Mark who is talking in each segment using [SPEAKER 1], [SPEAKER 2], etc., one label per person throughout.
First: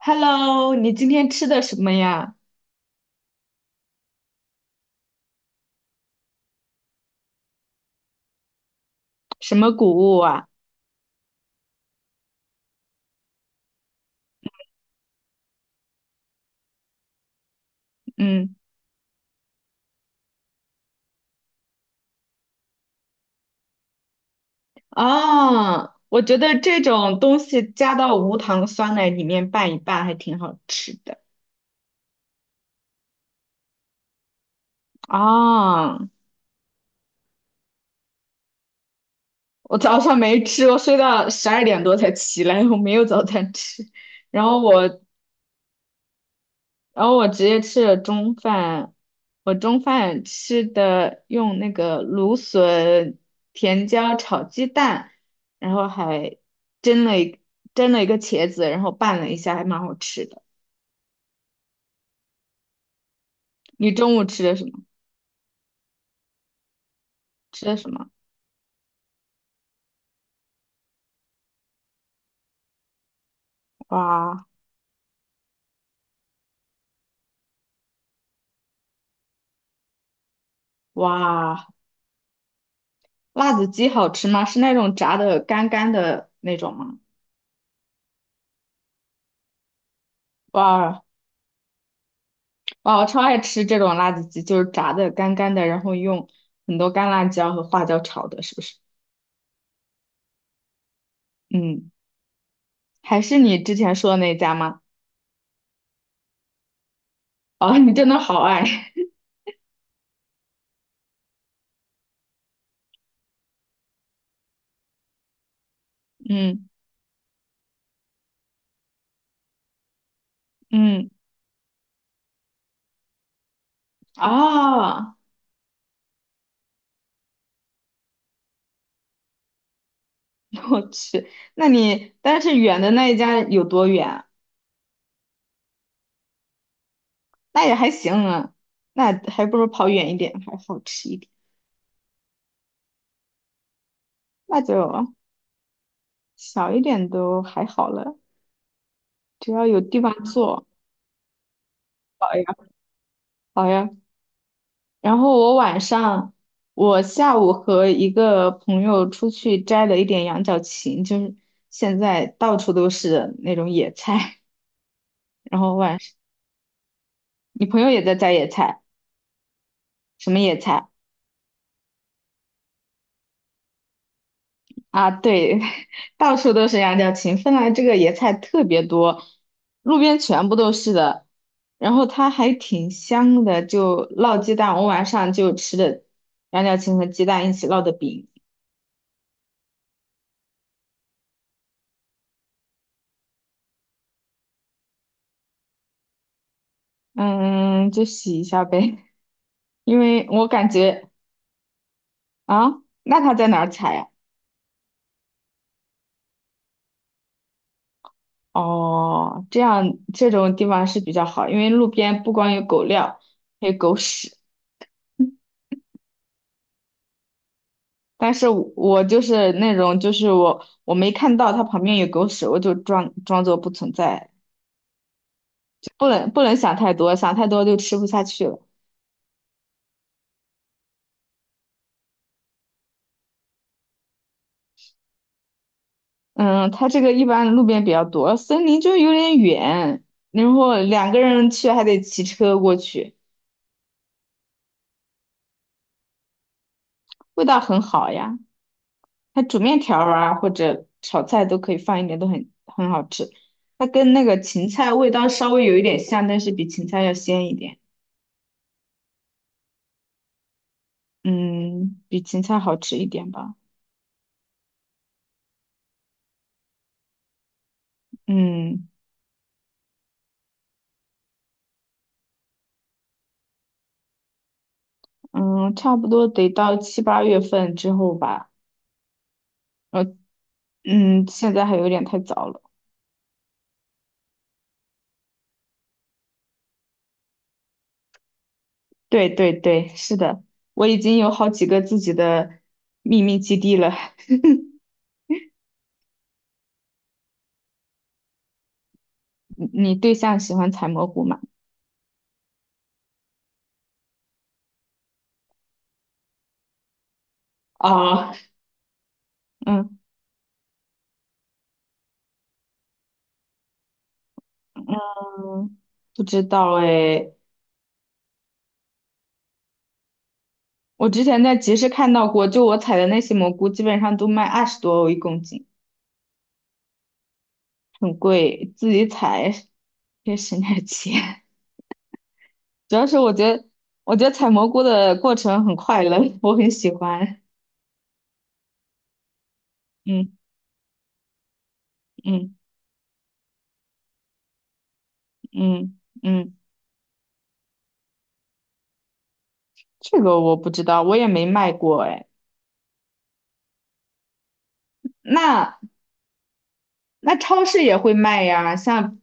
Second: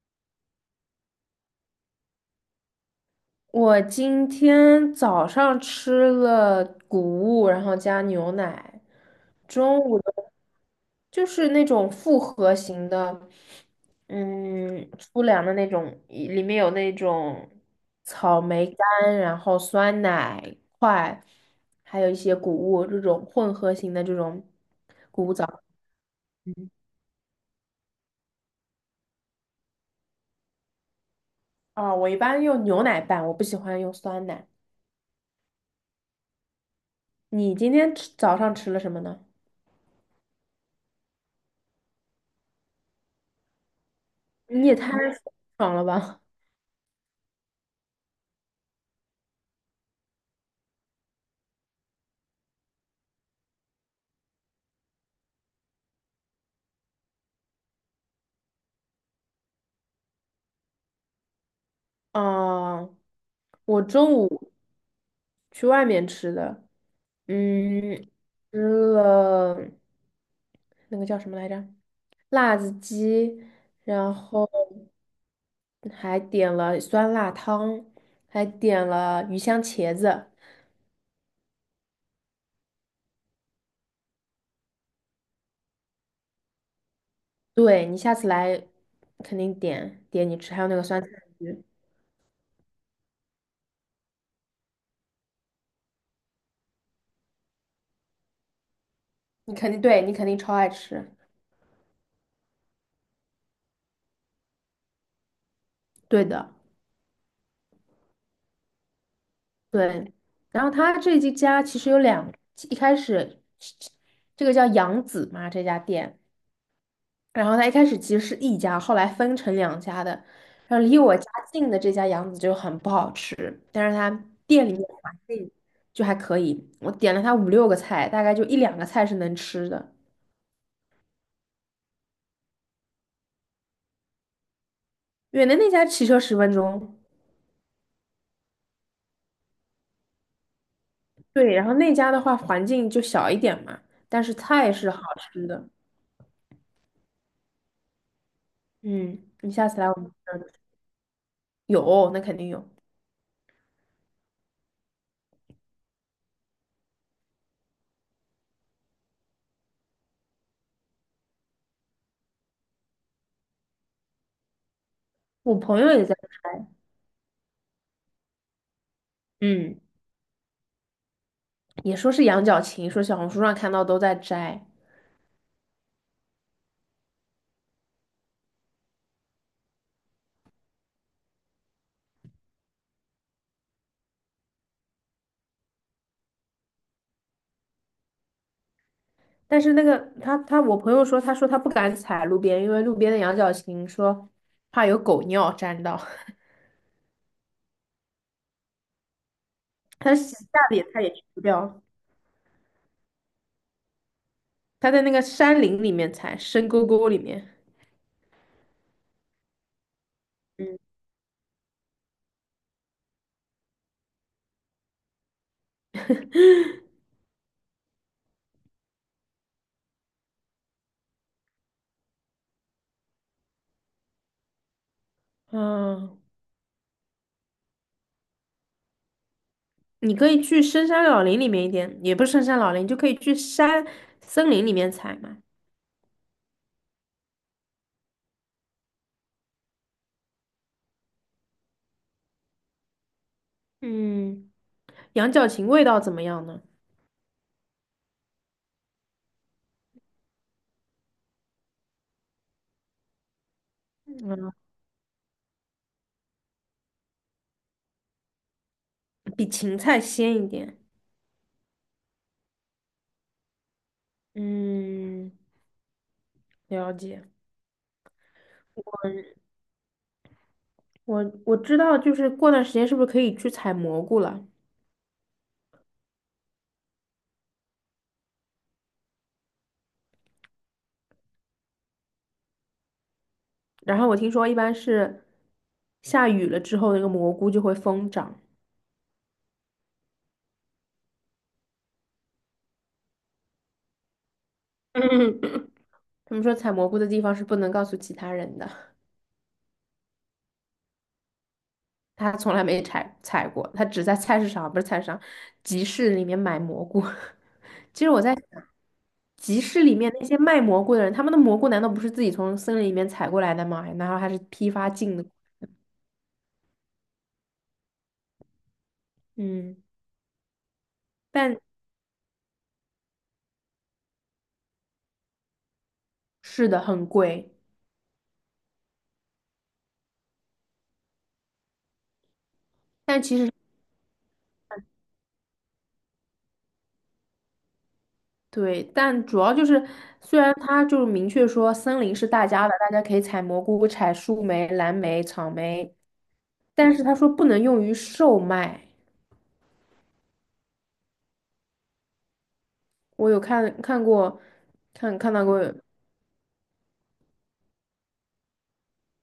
[SPEAKER 1] Hello，你今天吃的什么呀？
[SPEAKER 2] 我今天早上吃了谷物，然后加牛奶，
[SPEAKER 1] 什么
[SPEAKER 2] 中
[SPEAKER 1] 谷
[SPEAKER 2] 午的
[SPEAKER 1] 物啊？
[SPEAKER 2] 就是那种复合型的，粗粮的那种，一里面有那种草
[SPEAKER 1] 嗯，
[SPEAKER 2] 莓干，然后酸奶块，还有一些谷物这种混合型的这种谷物早。
[SPEAKER 1] 啊，我觉得这种东西加到无糖酸奶里面拌一拌还挺好吃的。
[SPEAKER 2] 啊，我一般用牛奶拌，我不喜欢用酸奶。
[SPEAKER 1] 啊，
[SPEAKER 2] 你今天吃早上吃了什么呢？
[SPEAKER 1] 我早上没吃，我睡到12点多才起来，我没有早餐吃。然后
[SPEAKER 2] 你也太
[SPEAKER 1] 我
[SPEAKER 2] 爽了吧！
[SPEAKER 1] 然后我直接吃了中饭，我中饭吃的用那个芦笋、甜椒炒鸡蛋，然后还蒸了一蒸了一个茄子，然后拌了一下，还蛮好吃的。
[SPEAKER 2] 啊，我
[SPEAKER 1] 你
[SPEAKER 2] 中
[SPEAKER 1] 中午吃
[SPEAKER 2] 午
[SPEAKER 1] 的什么？
[SPEAKER 2] 去外面吃的，
[SPEAKER 1] 吃的什
[SPEAKER 2] 嗯，
[SPEAKER 1] 么？
[SPEAKER 2] 吃了那个叫什么来着？辣子鸡，然
[SPEAKER 1] 哇
[SPEAKER 2] 后还点了酸辣汤，还点了鱼香茄子。
[SPEAKER 1] 哇，辣子鸡好吃吗？是那种炸的干干的那种吗？
[SPEAKER 2] 对，你下次来肯定点你吃，还有那个酸
[SPEAKER 1] 哇
[SPEAKER 2] 菜鱼，
[SPEAKER 1] 哇，我超爱吃这种辣子鸡，就是炸的干干的，然后用很多干辣椒和花椒炒的，是不是？
[SPEAKER 2] 你肯定超爱吃。
[SPEAKER 1] 嗯。还是你之前说的那家吗？
[SPEAKER 2] 对的。
[SPEAKER 1] 哦，你真的好爱，
[SPEAKER 2] 对，然后他这一家其实有两，一开始这个叫杨子嘛，这家店，
[SPEAKER 1] 嗯
[SPEAKER 2] 然后他一开始其实是一家，后来分成两家的，然后离
[SPEAKER 1] 嗯，
[SPEAKER 2] 我家近的这家杨子就很不好吃，但是他店里面
[SPEAKER 1] 啊，
[SPEAKER 2] 环境就还可以，我点了他五六个菜，大概就一两个菜是能吃的，
[SPEAKER 1] 我去，那你但是远的那一家有多远啊？
[SPEAKER 2] 远的那家骑车10分钟，
[SPEAKER 1] 那也还行啊，那还不如跑远一点，还好吃一点。
[SPEAKER 2] 对，然后那家的话环境就小一点嘛，但是
[SPEAKER 1] 那
[SPEAKER 2] 菜是好
[SPEAKER 1] 就
[SPEAKER 2] 吃的，
[SPEAKER 1] 小一点都还好了，
[SPEAKER 2] 嗯，你
[SPEAKER 1] 只要
[SPEAKER 2] 下
[SPEAKER 1] 有
[SPEAKER 2] 次来我
[SPEAKER 1] 地方
[SPEAKER 2] 们
[SPEAKER 1] 坐。
[SPEAKER 2] 有，那
[SPEAKER 1] 好
[SPEAKER 2] 肯
[SPEAKER 1] 呀，
[SPEAKER 2] 定有。
[SPEAKER 1] 好呀。然后我晚上，我下午和一个朋友出去摘了一点羊角芹，就是现在到处都是那种野菜。
[SPEAKER 2] 我
[SPEAKER 1] 然后
[SPEAKER 2] 朋友
[SPEAKER 1] 晚
[SPEAKER 2] 也在摘，
[SPEAKER 1] 你朋友也在摘野菜，
[SPEAKER 2] 嗯，
[SPEAKER 1] 什么野菜
[SPEAKER 2] 也说是羊角芹，说小红书上看到都在摘，
[SPEAKER 1] 啊？对，到处都是羊角芹，芬兰这个野菜特别多，路边全部都是的，然后它还挺香的，就烙鸡蛋，我晚上就吃的羊角芹和鸡蛋一起烙的饼，
[SPEAKER 2] 但是那个他我朋友说，他说他不敢采路边，因为路边的羊角芹说怕有狗尿沾到，
[SPEAKER 1] 嗯，就洗一下呗，因
[SPEAKER 2] 他
[SPEAKER 1] 为
[SPEAKER 2] 洗
[SPEAKER 1] 我
[SPEAKER 2] 下
[SPEAKER 1] 感
[SPEAKER 2] 脸他
[SPEAKER 1] 觉
[SPEAKER 2] 也去不掉，
[SPEAKER 1] 啊，那它在哪儿采呀？
[SPEAKER 2] 他在那个山林里面采，深沟沟里面，
[SPEAKER 1] 哦，这样这种地
[SPEAKER 2] 嗯
[SPEAKER 1] 方是比较好，因为路边不光有狗料，还有狗屎。但是我就是那种，就是我没看到它旁边有狗屎，我就装作不存在，就不
[SPEAKER 2] 嗯，
[SPEAKER 1] 能不能想太多，想太多就吃不下去了。
[SPEAKER 2] 你可以去深山老林里面一点，也不是深山老林，就可以去山森林里面采嘛，
[SPEAKER 1] 嗯，它这个一般路边比较多，森林就有点远，然后两个人去还得骑车过去，
[SPEAKER 2] 嗯，羊角芹味道怎么样呢？
[SPEAKER 1] 味道很好呀。它煮面条儿啊或者炒菜都可以放一点，都很好吃。它跟那个
[SPEAKER 2] 嗯，
[SPEAKER 1] 芹菜味道稍微有一点像，但是比芹菜要鲜一点，
[SPEAKER 2] 比芹菜鲜一点。
[SPEAKER 1] 嗯，比芹菜好吃一点吧。
[SPEAKER 2] 嗯，了解。
[SPEAKER 1] 嗯。
[SPEAKER 2] 我知道，就是过段时间是不是可以去采蘑菇了？
[SPEAKER 1] 嗯，差不多得到7、8月份之后吧。呃，嗯，现在还有点太早了。
[SPEAKER 2] 然后我听说一般是下雨了之后，那个蘑菇就会疯长。
[SPEAKER 1] 对对对，是的，我已经有好几个自己的秘密基地了。
[SPEAKER 2] 他们说采蘑菇的地方是不能告诉其他人的，
[SPEAKER 1] 你对象喜欢采蘑菇吗？
[SPEAKER 2] 他从来没采过，他只在菜市场，不是菜市场，集市里面买蘑菇。其实我
[SPEAKER 1] 啊，
[SPEAKER 2] 在想，集市里
[SPEAKER 1] 嗯
[SPEAKER 2] 面那些卖蘑菇的人，他们的蘑菇难道不是自己从森林里面采过来的吗？然后还是批发进的？
[SPEAKER 1] 嗯，不知道哎。
[SPEAKER 2] 嗯，
[SPEAKER 1] 我之前在
[SPEAKER 2] 但
[SPEAKER 1] 集市看到过，就我采的那些蘑菇，基本上都卖20多欧1公斤，
[SPEAKER 2] 是的，很贵。
[SPEAKER 1] 很贵，自己采也省点钱。主要是
[SPEAKER 2] 但
[SPEAKER 1] 我
[SPEAKER 2] 其实
[SPEAKER 1] 觉得，我觉得采蘑菇的过程很快乐，我很喜欢。
[SPEAKER 2] 对，但主要就是，
[SPEAKER 1] 嗯
[SPEAKER 2] 虽然它就是明确说森林是大
[SPEAKER 1] 嗯
[SPEAKER 2] 家的，大家可以采蘑菇、采树莓、蓝莓、草莓，
[SPEAKER 1] 嗯嗯，
[SPEAKER 2] 但是他说不能用于售卖。
[SPEAKER 1] 这个我不知道，我也没卖过哎。
[SPEAKER 2] 我有看过，看到过，
[SPEAKER 1] 那那超市也会卖呀，像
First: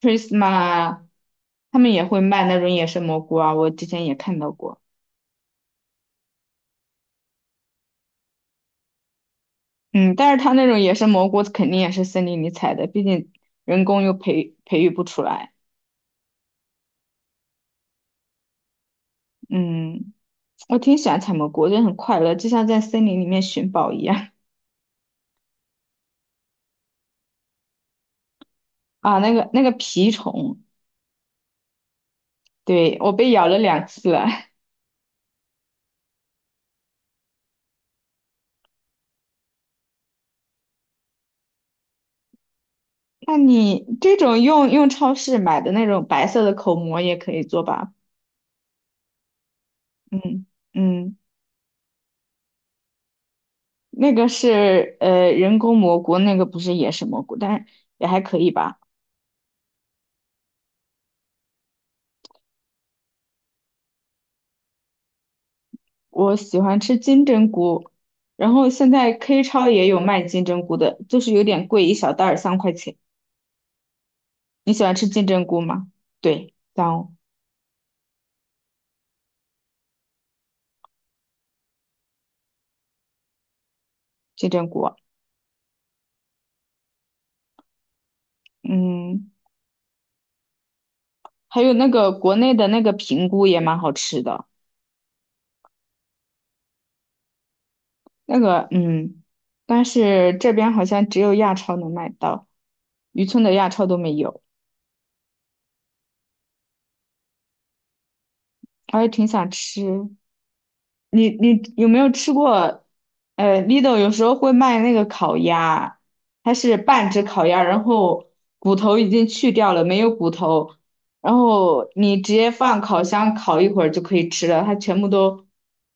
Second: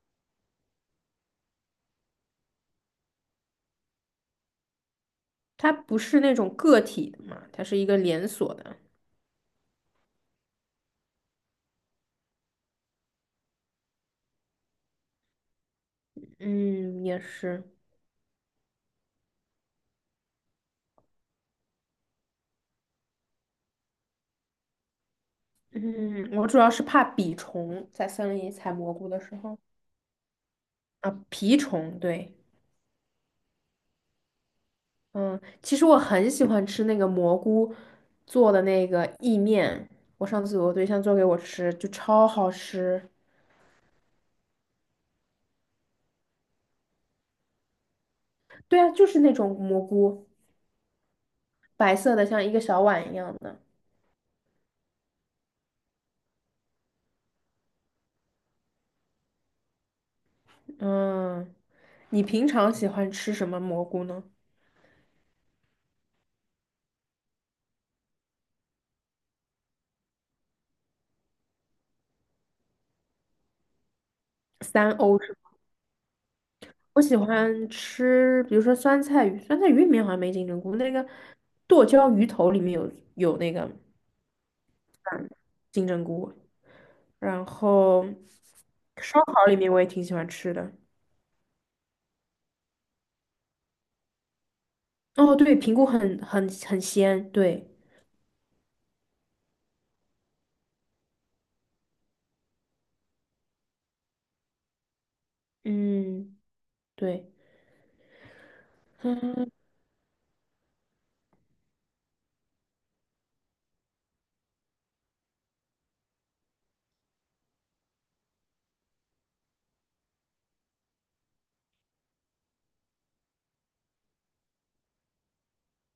[SPEAKER 1] Prisma 啊，他们也会卖那种野生蘑菇啊，我之前也看到过。
[SPEAKER 2] 它不是那种个体的嘛，它是一个连锁的。
[SPEAKER 1] 嗯，但是它那种野生蘑菇肯定也是森林里采的，毕竟人工又培育不出来。
[SPEAKER 2] 嗯，也是。
[SPEAKER 1] 嗯，我挺喜欢采蘑菇，我觉得很快乐，就像在森林里面寻宝一样。
[SPEAKER 2] 嗯，我主要是怕蜱虫，在森林里采蘑菇
[SPEAKER 1] 啊，
[SPEAKER 2] 的
[SPEAKER 1] 那
[SPEAKER 2] 时
[SPEAKER 1] 个
[SPEAKER 2] 候
[SPEAKER 1] 那个蜱虫，
[SPEAKER 2] 啊，蜱虫，对。
[SPEAKER 1] 对，我被咬了2次了。
[SPEAKER 2] 嗯，其实我很喜欢吃那个蘑菇做的那个意面，我上次我对象做给我吃，就超好吃。
[SPEAKER 1] 那你这种用超市买的那种白色的口蘑也可以做吧？
[SPEAKER 2] 对啊，就是那种蘑菇，
[SPEAKER 1] 嗯嗯，
[SPEAKER 2] 白色的，像一个小碗一样的。
[SPEAKER 1] 那个是人工蘑菇，那个不是野生蘑菇，但是也还可以吧。
[SPEAKER 2] 嗯，你平常喜欢吃什么蘑菇呢？
[SPEAKER 1] 我喜欢吃金针菇，然后现在 K 超也有卖金针菇的，就是有点贵，一小袋儿3块钱。你喜
[SPEAKER 2] 三
[SPEAKER 1] 欢吃
[SPEAKER 2] 欧
[SPEAKER 1] 金
[SPEAKER 2] 是
[SPEAKER 1] 针
[SPEAKER 2] 吗？
[SPEAKER 1] 菇吗？对，
[SPEAKER 2] 我
[SPEAKER 1] 当
[SPEAKER 2] 喜欢吃，比如说酸菜鱼，酸菜鱼里面好像没金针菇，那个剁椒鱼头里面有那个
[SPEAKER 1] 金针菇啊，
[SPEAKER 2] 金针菇，然后烧
[SPEAKER 1] 嗯，
[SPEAKER 2] 烤里面我也挺喜欢吃的。
[SPEAKER 1] 还有那个国内的那个平菇也蛮好吃的。
[SPEAKER 2] 哦，对，平谷很鲜，对，
[SPEAKER 1] 那个，嗯，但是这边好像只有亚超能买到，渔村的亚超都没有，
[SPEAKER 2] 嗯，对，
[SPEAKER 1] 我也挺想吃。你你有没有吃过？Lidl 有时候会卖那个烤鸭，它是半只烤鸭，然后骨头已经去掉了，没有骨头，然后你直接放烤箱烤一会儿就可以吃了，它全部都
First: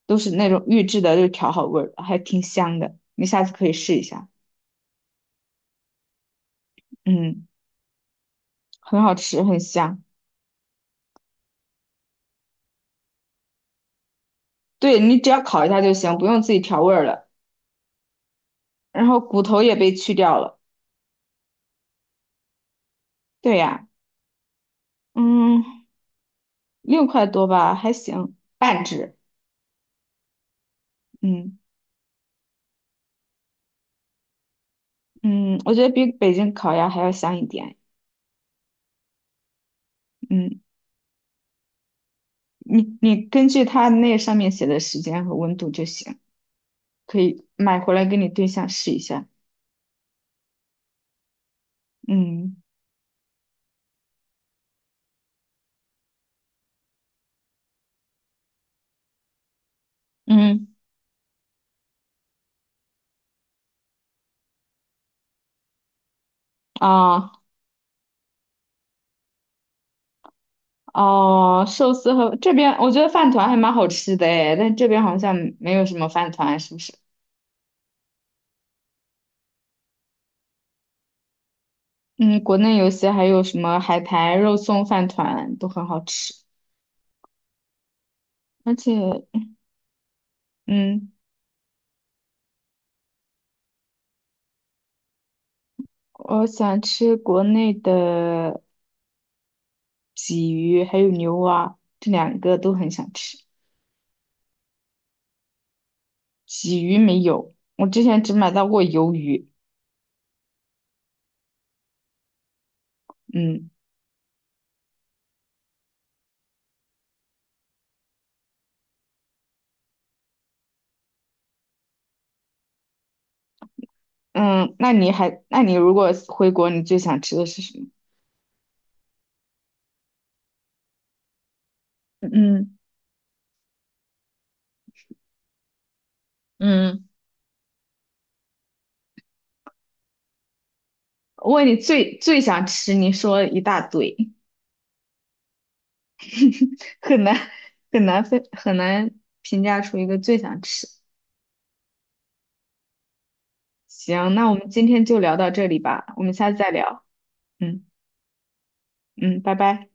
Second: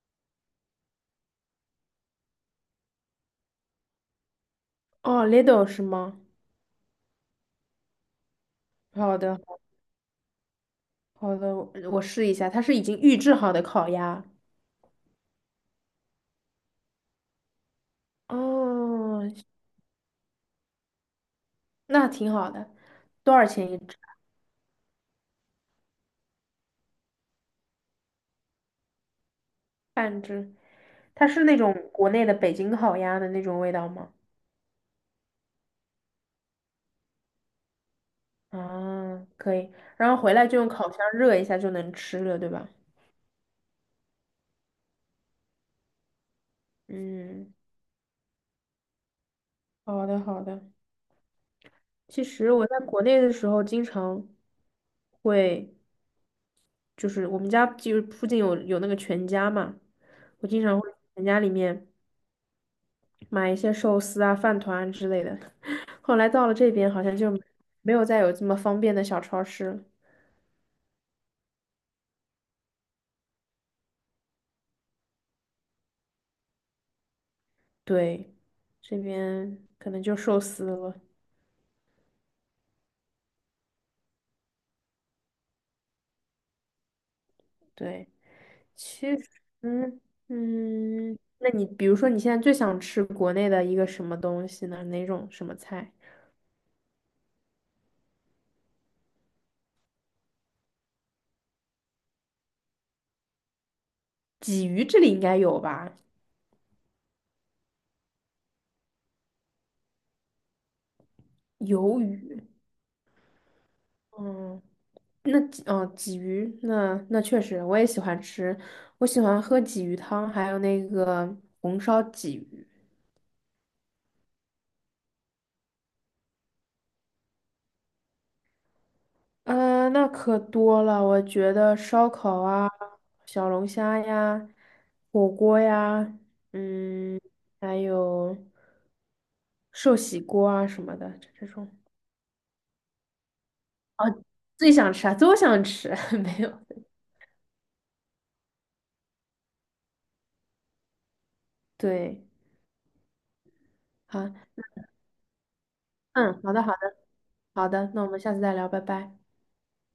[SPEAKER 1] 都是那种预制的，就调好味儿，还挺香的，你下次可以试一下，
[SPEAKER 2] 哦 Lidl 是吗？
[SPEAKER 1] 嗯，很好
[SPEAKER 2] 好的，
[SPEAKER 1] 吃，很香。
[SPEAKER 2] 好的，我试一下，它是已经预制好的烤鸭，
[SPEAKER 1] 对，你只要烤一下就行，不用自己调味儿了。然后
[SPEAKER 2] 哦，
[SPEAKER 1] 骨头也被去掉了。
[SPEAKER 2] 那挺好的，多少
[SPEAKER 1] 对
[SPEAKER 2] 钱一
[SPEAKER 1] 呀，
[SPEAKER 2] 只？
[SPEAKER 1] 嗯，6块多吧，还行，半只。
[SPEAKER 2] 半只？它是那
[SPEAKER 1] 嗯
[SPEAKER 2] 种国内的北京烤鸭的那种味道吗？
[SPEAKER 1] 嗯，我觉得比北京烤鸭还要香一点。
[SPEAKER 2] 啊，可以，然后回来就
[SPEAKER 1] 嗯，
[SPEAKER 2] 用烤箱热一下就能吃了，对吧？
[SPEAKER 1] 你根据它那上面写的时间和温度就行，可以
[SPEAKER 2] 嗯，
[SPEAKER 1] 买回来给你对象试一下。
[SPEAKER 2] 好的，好的。其实
[SPEAKER 1] 嗯
[SPEAKER 2] 我在国内的时候，经常会就是我们家就是附近有那个全家嘛，我经
[SPEAKER 1] 嗯
[SPEAKER 2] 常会去全家里面买一些寿司啊、饭团啊之类的。后来到了这边，好像
[SPEAKER 1] 啊
[SPEAKER 2] 就没有再有这么方便的小超市了。
[SPEAKER 1] 哦，寿司和这边我觉得饭团还蛮好吃的诶，但这边好像没有什么饭团，是不是？
[SPEAKER 2] 对，这边可能就寿司了。
[SPEAKER 1] 嗯，国内有些还有什么海苔肉松饭团都很好吃，
[SPEAKER 2] 对，
[SPEAKER 1] 而且，
[SPEAKER 2] 其实，嗯，
[SPEAKER 1] 嗯，
[SPEAKER 2] 嗯那你比如说你现在最想吃国内的一个什么东西呢？哪种什么菜？
[SPEAKER 1] 我想吃国内的鲫鱼还有牛蛙，这两个都很想吃。
[SPEAKER 2] 鲫鱼这里应该有吧？
[SPEAKER 1] 鲫鱼没有，我之前只买到过鱿鱼。
[SPEAKER 2] 鱿鱼。
[SPEAKER 1] 嗯
[SPEAKER 2] 嗯。那鲫哦，鲫鱼，那确实，我也喜欢吃，我喜欢喝鲫鱼汤，还有那个红烧鲫鱼。
[SPEAKER 1] 嗯，那你还，那你如果回国，你最想吃的是什么？
[SPEAKER 2] 呃，那可多了，我觉得烧烤啊，
[SPEAKER 1] 嗯
[SPEAKER 2] 小龙虾呀，火锅呀，
[SPEAKER 1] 嗯，
[SPEAKER 2] 嗯，还有寿喜锅啊什么的，这这
[SPEAKER 1] 我问
[SPEAKER 2] 种
[SPEAKER 1] 你最想吃，你说了一大堆，
[SPEAKER 2] 最想吃啊，都想吃，没有，
[SPEAKER 1] 很难很难分，很难评价出一个最想吃。
[SPEAKER 2] 对，好，
[SPEAKER 1] 行，那我们今天就聊到这里吧，我们
[SPEAKER 2] 嗯，
[SPEAKER 1] 下
[SPEAKER 2] 好
[SPEAKER 1] 次
[SPEAKER 2] 的，好
[SPEAKER 1] 再
[SPEAKER 2] 的，
[SPEAKER 1] 聊。
[SPEAKER 2] 好
[SPEAKER 1] 嗯
[SPEAKER 2] 的，那我们下次再聊，拜拜。
[SPEAKER 1] 嗯，拜拜。